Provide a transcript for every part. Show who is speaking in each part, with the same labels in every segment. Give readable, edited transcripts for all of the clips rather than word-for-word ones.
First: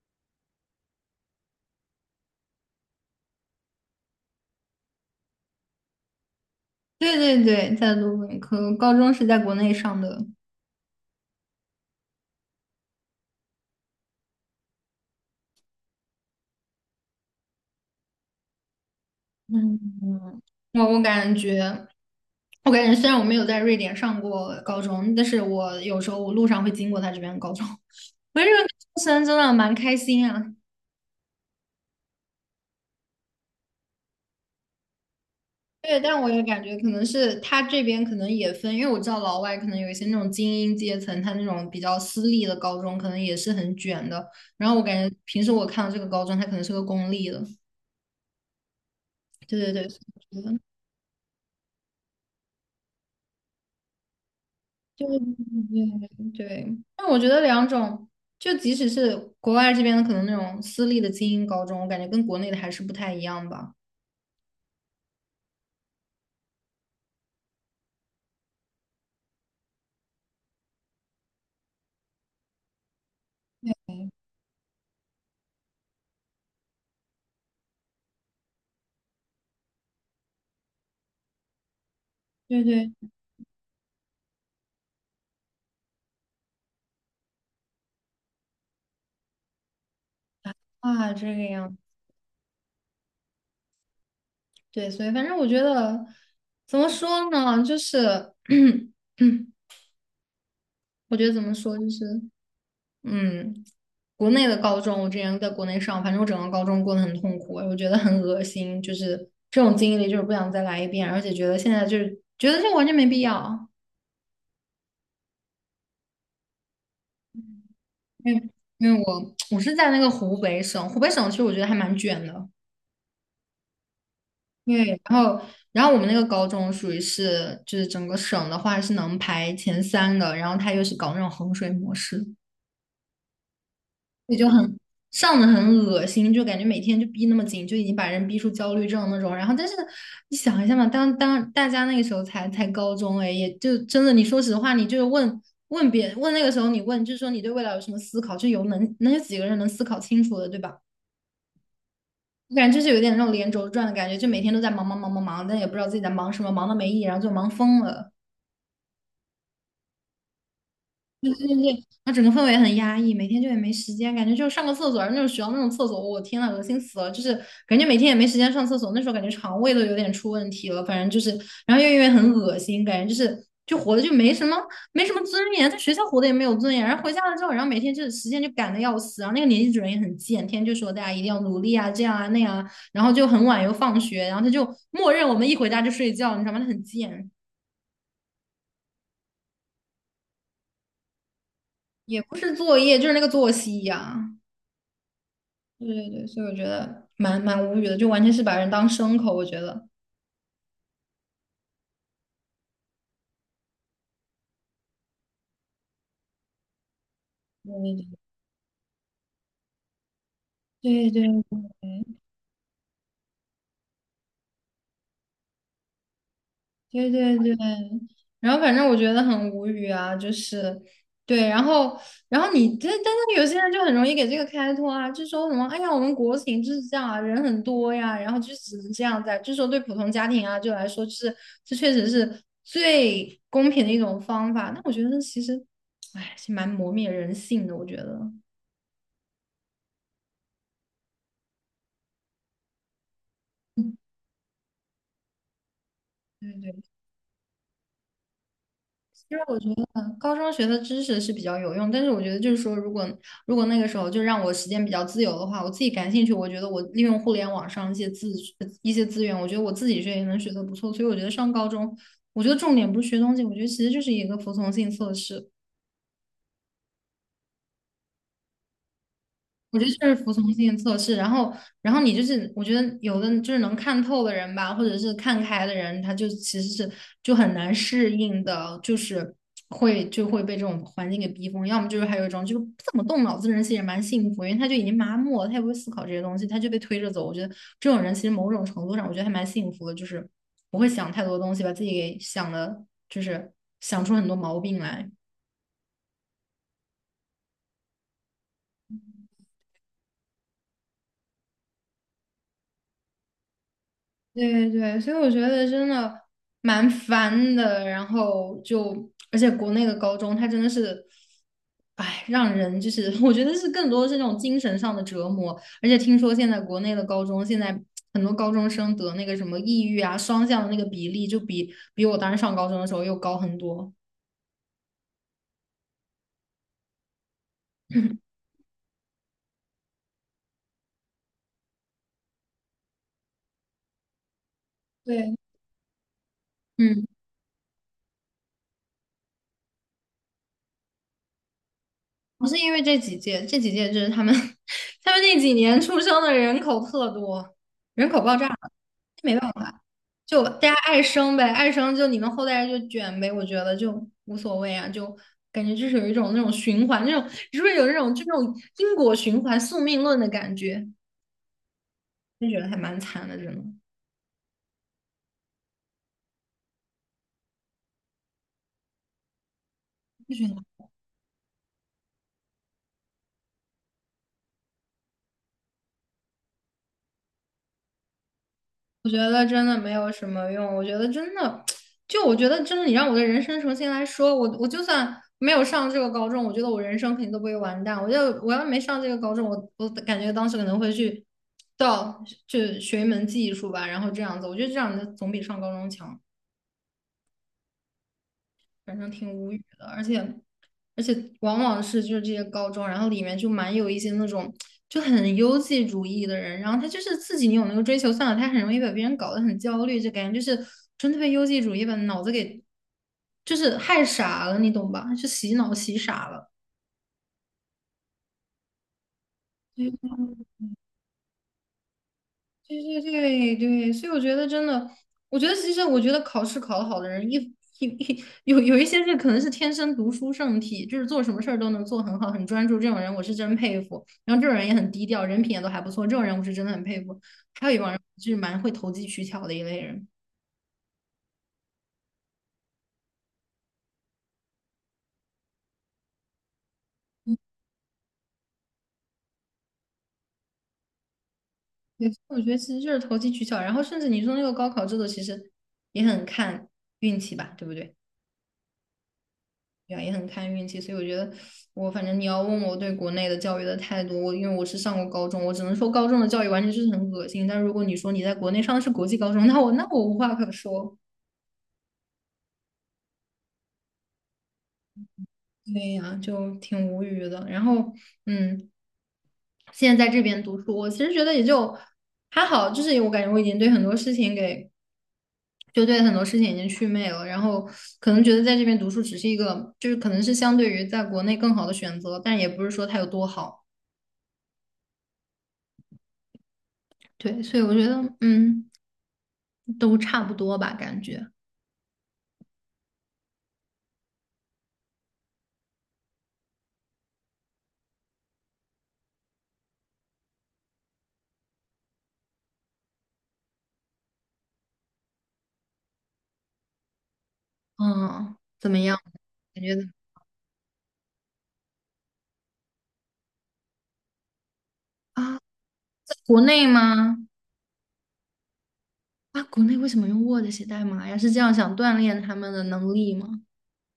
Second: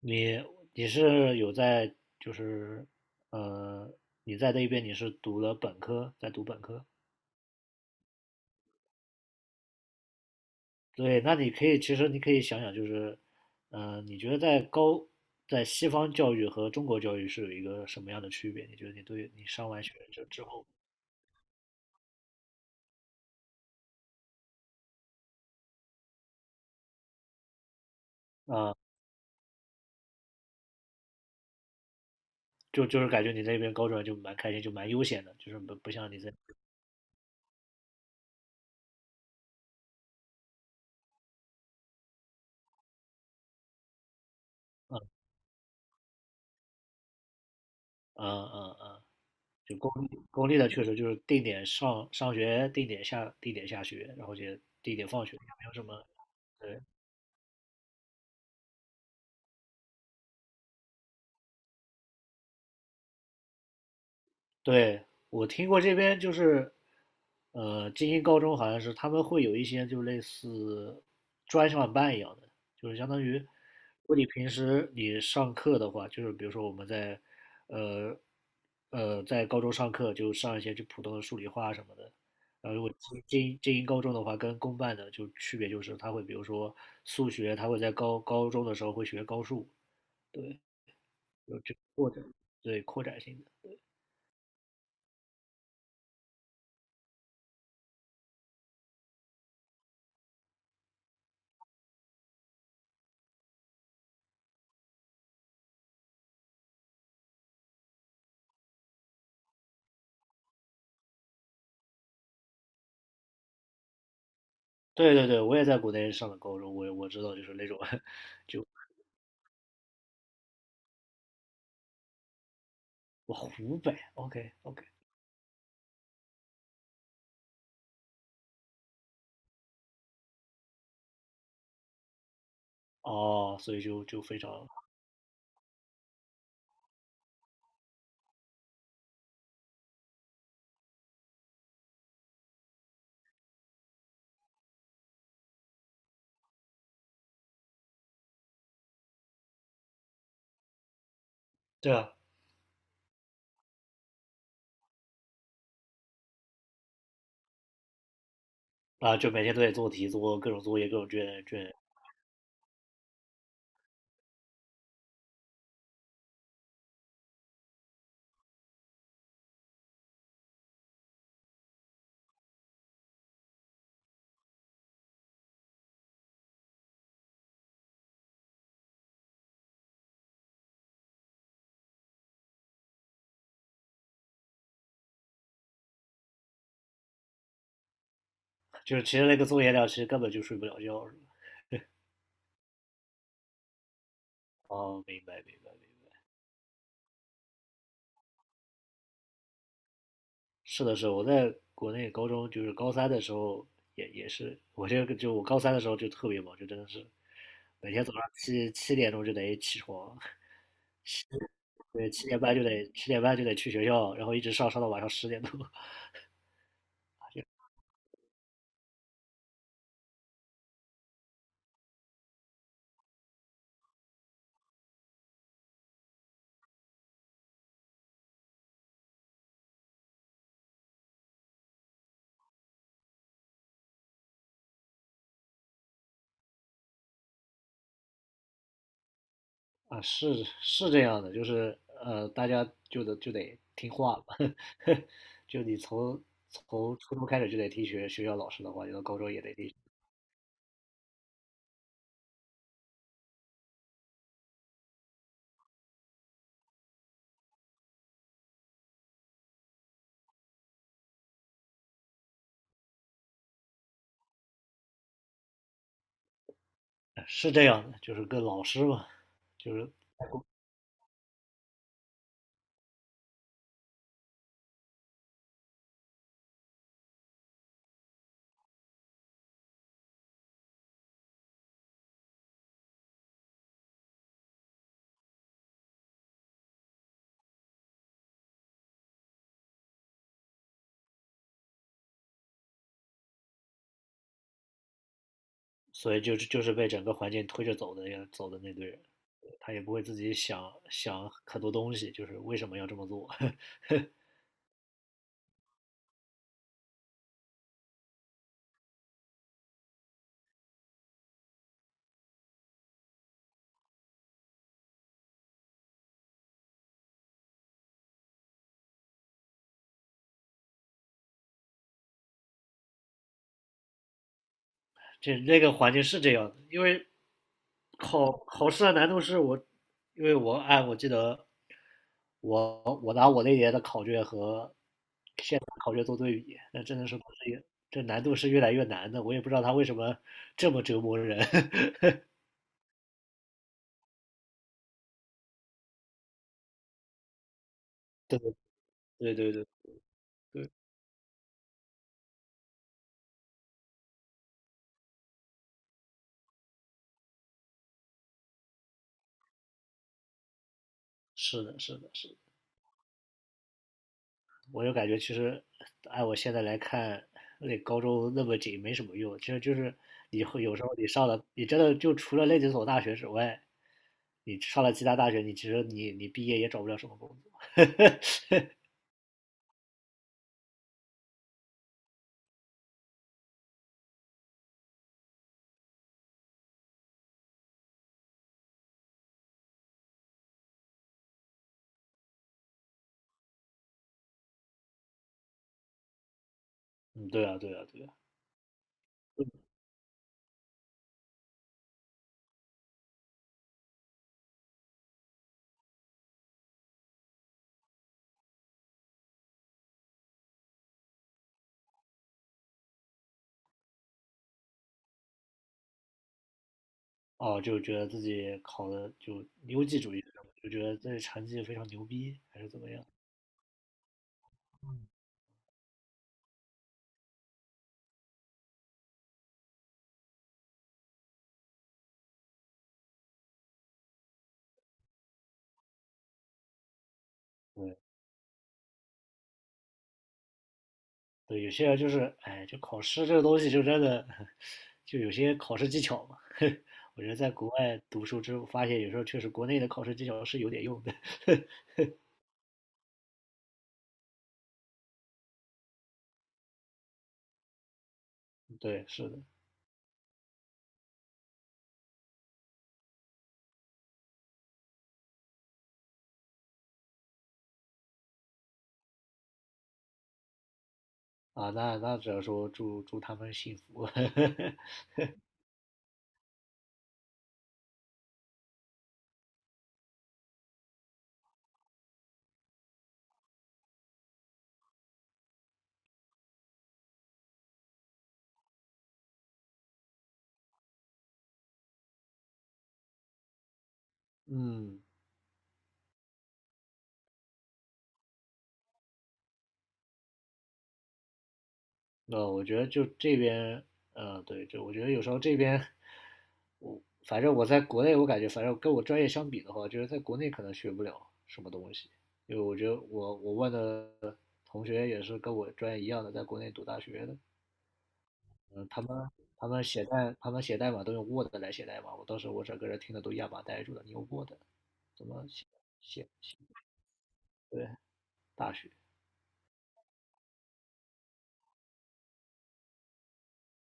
Speaker 1: 你你是有在就是呃你在那边你是读了本科，在读本科。
Speaker 2: 对对对，在卢本科，高中是在国内上的。
Speaker 1: 对，那你可以其实你可以想想就是，你觉得在西方教育和中国教育是有一个什么样的区别？你觉得你上完学就之后
Speaker 2: 我感觉，我感觉虽然我没有在瑞典上过高中，但是我有时候我路上会经过他这边的高中，我觉得这
Speaker 1: 啊、
Speaker 2: 个高
Speaker 1: 呃
Speaker 2: 中生真的蛮开心啊。
Speaker 1: 就是感觉你在那边高中就蛮开心，就蛮悠闲的，就是不
Speaker 2: 对，
Speaker 1: 像你
Speaker 2: 但我
Speaker 1: 在。
Speaker 2: 也感觉可能是他这边可能也分，因为我知道老外可能有一些那种精英阶层，他那种比较私立的高中可能也是很卷的。然后我感觉
Speaker 1: 嗯
Speaker 2: 平时我看到这个高中，它可能是个公立的。
Speaker 1: 嗯嗯嗯，
Speaker 2: 对对
Speaker 1: 就
Speaker 2: 对，我觉
Speaker 1: 公立
Speaker 2: 得。
Speaker 1: 的确实就是定点上学，定点下学，然后就定
Speaker 2: 对
Speaker 1: 点放学，也没有什么。
Speaker 2: 对对，
Speaker 1: 对。
Speaker 2: 但我觉得两种，就即使是国外这边的，可能那种私立的精英高中，我感觉跟国内的还是不太一样吧。
Speaker 1: 对，我听过这边就是，精英高中好像是他们会有一些就类似专项班一样的，就是相当于，如果你平时你上课的话，就是比如说我们在，呃，在高中上课就上一些就普通的数理化什么的。
Speaker 2: 对
Speaker 1: 然后如果
Speaker 2: 对，
Speaker 1: 精英高中的话，跟公办的就区别就是他会比如说数学，他会在高中的时候会学高数，对，
Speaker 2: 啊，这个
Speaker 1: 有这
Speaker 2: 样，
Speaker 1: 个扩展，对，扩展性的。
Speaker 2: 对，所以反正我觉得怎么说呢，就是 我觉得怎么说就是，嗯，国内的高中，我之前在国内上，反正我整个高中过得很痛苦，我觉得很恶心，就是这种经历，就是不想再来一遍，而且觉得现在就是觉得这完全没必要。
Speaker 1: 对，我也在国内上的高中，我知道就是那种。
Speaker 2: 因为
Speaker 1: 就
Speaker 2: 因为我是在那个湖北省，湖北省其实我觉得还蛮卷的。
Speaker 1: 我湖北，OK
Speaker 2: 因
Speaker 1: OK，
Speaker 2: 为然后然后我们那个高中属于是就是整个省的话是能排前三的，然后他又是搞那种衡水模式，
Speaker 1: 哦，所以就
Speaker 2: 也
Speaker 1: 非
Speaker 2: 就
Speaker 1: 常，
Speaker 2: 很上的很恶心，就感觉每天就逼那么紧，就已经把人逼出焦虑症那种。然后但是你想一下嘛，当大家那个时候才高中哎，也就真的你说实话，你就是问问别问那个时候你问，就是说你对未来有什么思考，就有能有几个人能思考清楚的，对吧？
Speaker 1: 对啊。
Speaker 2: 我感觉就是有点那种连轴转的感觉，就每天都在忙忙忙忙忙，但也不知道自己在忙什么，忙的没意义，然后就忙疯了。
Speaker 1: 啊，就每天都得做题，做各种作业，各种
Speaker 2: 对
Speaker 1: 卷
Speaker 2: 对
Speaker 1: 卷，
Speaker 2: 对，那整个氛围很压抑，每天就也没时间，感觉就上个厕所，那种学校那种厕所，我天呐，恶心死了！就是感觉每天也没时间上厕所，那时候感觉肠胃都有点出问题了，反正就是，然后又因为很恶心，感觉就是就活的就没什么尊严，在学校活的也没有尊严，然后回家了之后，然后每天就是时间就赶的要死，然后那个年级主任也很贱，天天就说大家一定要努力啊，这样啊那样啊，然后就很晚又放学，然后他就默认我们一回家就睡觉，你知道吗？他很贱，
Speaker 1: 就是其实那个作业量其实根本就睡不了觉，是吧？
Speaker 2: 也不是作业，就是那个作息呀、
Speaker 1: 哦，明白明白
Speaker 2: 对
Speaker 1: 明
Speaker 2: 对
Speaker 1: 白。
Speaker 2: 对，所以我觉得蛮无语的，就完全是把人当牲口，我觉得。
Speaker 1: 是的是的，我在国内高中就是高三的时候也是，我这个就我高三的时候就特别忙，就真的是每天早上七点钟就得起床，
Speaker 2: 对对对
Speaker 1: 对，七点半就得去学校，然后一直上到晚上十点多。
Speaker 2: 对对对对，然后反正我觉得很无语啊，就是对，然后你这但是有些人就很容易给这个开脱啊，就说什么哎呀，我们国情就是这样啊，人很多呀，然后就只能这样在，就说对普通家庭啊就来说，就是这确实是最公平的一种方法。那我觉得其实，哎，是蛮磨灭人性的，我觉得。
Speaker 1: 啊，是这样的，就是大家就得听话了。就你从
Speaker 2: 对对
Speaker 1: 从初中开始就得听学校老师的话，你到高中
Speaker 2: 其实
Speaker 1: 也得
Speaker 2: 我觉
Speaker 1: 听。
Speaker 2: 得高中学的知识是比较有用，但是我觉得就是说，如果那个时候就让我时间比较自由的话，我自己感兴趣，我觉得我利用互联网上一些资源，我觉得我自己学也能学得不错，所以我觉得上高中，我觉得重点不是学东西，我觉得其实就是一个服从性测试。
Speaker 1: 是这样的，就是跟老师嘛，就
Speaker 2: 我觉得
Speaker 1: 是
Speaker 2: 就是服从性测试，然后，然后你就是，我觉得有的就是能看透的人吧，或者是看开的人，他就其实是就很难适应的，就是就会被这种环境给逼疯。要么就是还有一种就是不怎么动脑子的人，其实也蛮幸福，因为他就已经麻木了，他也不会思考这些东西，他就被推着走。我觉得这种人其实某种程度上，我觉得还蛮幸福的，就是不会想太多东西，把自己给想的，就是想出很多毛病来。
Speaker 1: 所以就是被整个环境推着走的呀，走的那堆人，他也不会自己想想很多东西，就是为什么要这么做。
Speaker 2: 对对，所以我觉得真的蛮烦的。然后就，而且国内的高中，它真的是，哎，让人就是，我觉得是更多是那种精神上的折磨。而且听说现在国内的高中，现在很多高中生得那个什么抑郁啊、双向的那个比例，就比我当时上高中的时候又高很多。
Speaker 1: 那个环境是这样的，因为考 考试的难度是我，因为我按我记得我拿我那年的考卷和
Speaker 2: 对，
Speaker 1: 现在考卷做对比，那真
Speaker 2: 嗯，
Speaker 1: 的是不是也，这难度是越来越难的，我也不知道他为什么这么折磨人。
Speaker 2: 不是因为这几届，这几届就是他们 他们那几年出生的人口特多，人口爆
Speaker 1: 对
Speaker 2: 炸了，
Speaker 1: 对
Speaker 2: 没办
Speaker 1: 对对
Speaker 2: 法。就大
Speaker 1: 对，
Speaker 2: 家爱生呗，爱生就你们后代就卷呗，我觉得就无所谓啊，就感觉就是有一种那种循环，那种是不是有那种就那种因果循环、宿命论的感觉？
Speaker 1: 是的，是的，是的。
Speaker 2: 就觉得还蛮惨的，真的。
Speaker 1: 我就感觉其实按我现在来看，那高中那么紧没什么用。其实就是你会有时候你上了，你真的就除了那几所大学之外，你上了其他大学，你其实你毕业也找不了什么工作。
Speaker 2: 我觉得真的没有什么用。我觉得真的，就我觉得真的，你让我的人生重新来说，我就算没有上这个高中，我觉得我人生肯定都不会完蛋。我要没上这个高中，我感觉当时可能会去到就学一门技术吧，然后这样子，我觉得这样子总比上高中强。
Speaker 1: 嗯，对啊，对啊，对啊。
Speaker 2: 反正挺无语的，而且往往是就是这些高中，然后里面就蛮有一些那种就很优绩主义的人，然后他就是自己你有那个追求算了，他很容易把别人搞得很焦虑，就感觉就是真的被优绩主义把脑子给就是害傻了，你懂吧？就洗脑洗傻了。
Speaker 1: 哦，就觉得自己考的就优绩主义
Speaker 2: 对
Speaker 1: 就觉得自己成绩非常牛逼，还是怎
Speaker 2: 对
Speaker 1: 么
Speaker 2: 对
Speaker 1: 样？
Speaker 2: 对对，所以我觉得真的，我觉得其实我觉得考试考得好的人，一有一些是可能是天生读书圣体，就是做什么事儿都能做很好，很专注。这种人我是真佩服。然后这种人也很低调，人品也都还不错。这种人我是真的很佩服。还有一帮
Speaker 1: 对，
Speaker 2: 人就是蛮会投机取巧的一类人。
Speaker 1: 对，有些人就是，哎，就考试这个东西，就真的， 就有些考试技巧嘛。我觉
Speaker 2: 嗯，
Speaker 1: 得在国外读书之后，发现有时候确实国内的考试技巧是有点用的。
Speaker 2: 对，我觉得其实就是投机取巧。然后甚至你说那个高考制度，其实也很看运气吧，对不对？
Speaker 1: 对，是的。
Speaker 2: 呀，也很看运气，所以我觉得我反正你要问我对国内的教育的态度，我因为我是上过高中，我只能说高中的教育完全就是很恶心。但如果你说你在国内上的是国际高中，那我无话可说。
Speaker 1: 啊，那只能说祝他们幸福。
Speaker 2: 对呀，就挺无语的。然后，嗯，现在在这边读书，我其实觉得也就还好，就是我感觉我已经对很多事情给就对很多事情已经祛魅了，然后可能觉得在这边读书只是一个，就是可能是相对于在国内更好的选择，但也不是说它有多好。
Speaker 1: 嗯，
Speaker 2: 对，所以我觉得，都差不多吧，感觉，
Speaker 1: 那我觉得就这边，嗯，对，就我觉得有时候这边，我反正我在国内，我感觉反正跟我专业相比的话，就是在国内可能学不了什么东西，因为我觉得我问的同学也是跟我专业一样的，在国内读大学的，
Speaker 2: 嗯，怎么
Speaker 1: 嗯，
Speaker 2: 样？
Speaker 1: 他们
Speaker 2: 感
Speaker 1: 他
Speaker 2: 觉
Speaker 1: 们
Speaker 2: 怎么
Speaker 1: 写代他们写代码都用 Word 来写代码，我当时我整个人听得都哑巴呆住了，你用 Word 怎
Speaker 2: 啊，
Speaker 1: 么
Speaker 2: 在国
Speaker 1: 写？
Speaker 2: 内吗？
Speaker 1: 对，大学
Speaker 2: 啊，国内为什么用 Word 写代码呀？是这样想锻炼他们的能力吗？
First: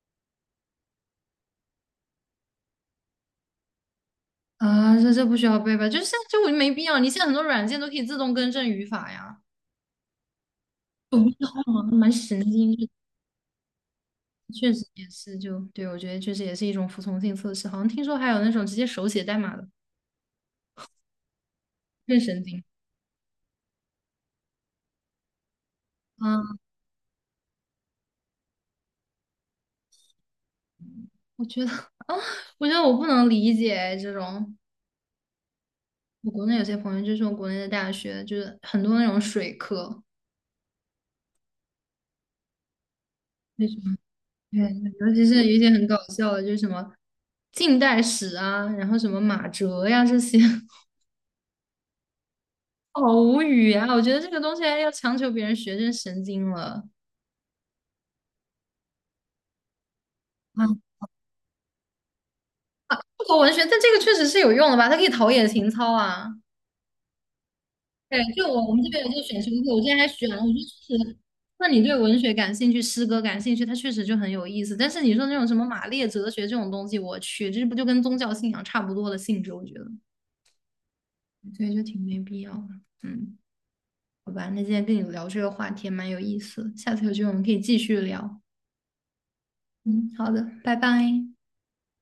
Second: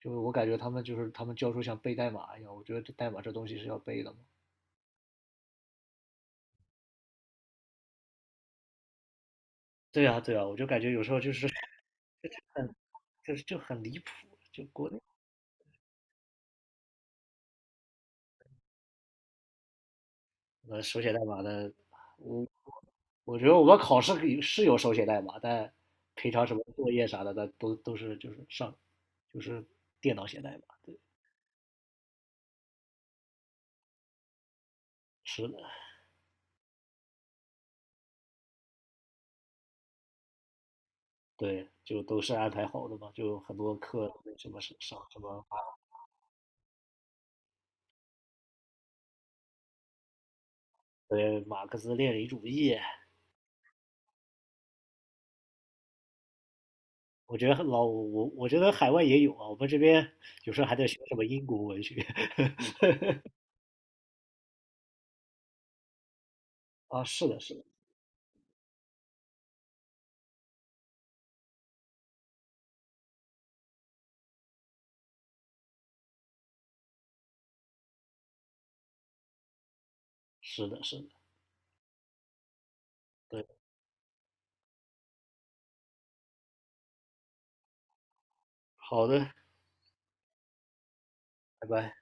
Speaker 1: 就是我感觉他们教授像背代码一样，我觉得这代码这东西是要背的嘛。
Speaker 2: 啊，这这不需要背吧？就是现在就没必要，你现在很多软件都可以自动更正语法呀。
Speaker 1: 对啊，对啊，我就感觉有时
Speaker 2: 我
Speaker 1: 候
Speaker 2: 不
Speaker 1: 就
Speaker 2: 知
Speaker 1: 是
Speaker 2: 道啊，蛮神
Speaker 1: 很，
Speaker 2: 经质的
Speaker 1: 就是就很离谱，就
Speaker 2: 确实
Speaker 1: 国内
Speaker 2: 也是就，对，我觉得确实也是一种服从性测试。好像听说还有那种直接手写代码的，
Speaker 1: 手写代码的，
Speaker 2: 更神
Speaker 1: 我
Speaker 2: 经。
Speaker 1: 我觉得我们考试可以是有手写代码，但平常什
Speaker 2: 啊！
Speaker 1: 么作业啥的，那都是就是上就是电脑写代码，对，
Speaker 2: 我觉得 啊，我觉得我不能理解这种。
Speaker 1: 是的，
Speaker 2: 我国内有些朋友就说，国内的大学就是很多那种水课，
Speaker 1: 对，就都是安排好的嘛，就很
Speaker 2: 就是
Speaker 1: 多课那什
Speaker 2: 对，
Speaker 1: 么是上
Speaker 2: 尤
Speaker 1: 什
Speaker 2: 其是
Speaker 1: 么
Speaker 2: 有一些很搞笑的，就是什么近代史啊，然后什么马哲呀这些，
Speaker 1: 对，马克思列宁主义，
Speaker 2: 好无语啊！我觉得这个东西还要强求别人学，真神经了
Speaker 1: 我觉得海外也有啊，我们这边有时
Speaker 2: 啊！
Speaker 1: 候还在学什么英国文学。
Speaker 2: 中国文学，但这个确实是有用的吧？它可以陶冶情操啊。
Speaker 1: 啊，是的，是的，
Speaker 2: 对，就我们这边有这个选修课，我之前还选了，我觉得确实，那你对文学感兴趣，诗歌感兴趣，它确实就很有意思。但是你说那种什么马列哲学这种东西，我去，这不就跟宗教信仰差不多的性质？我觉得，
Speaker 1: 是的，是的。
Speaker 2: 所以就挺没必要的。嗯，
Speaker 1: 对。
Speaker 2: 好吧，那今天跟你聊这个话题也蛮有意思的下次有机会我们可以继续聊。
Speaker 1: 好的，
Speaker 2: 嗯，好的，拜拜。
Speaker 1: 拜拜。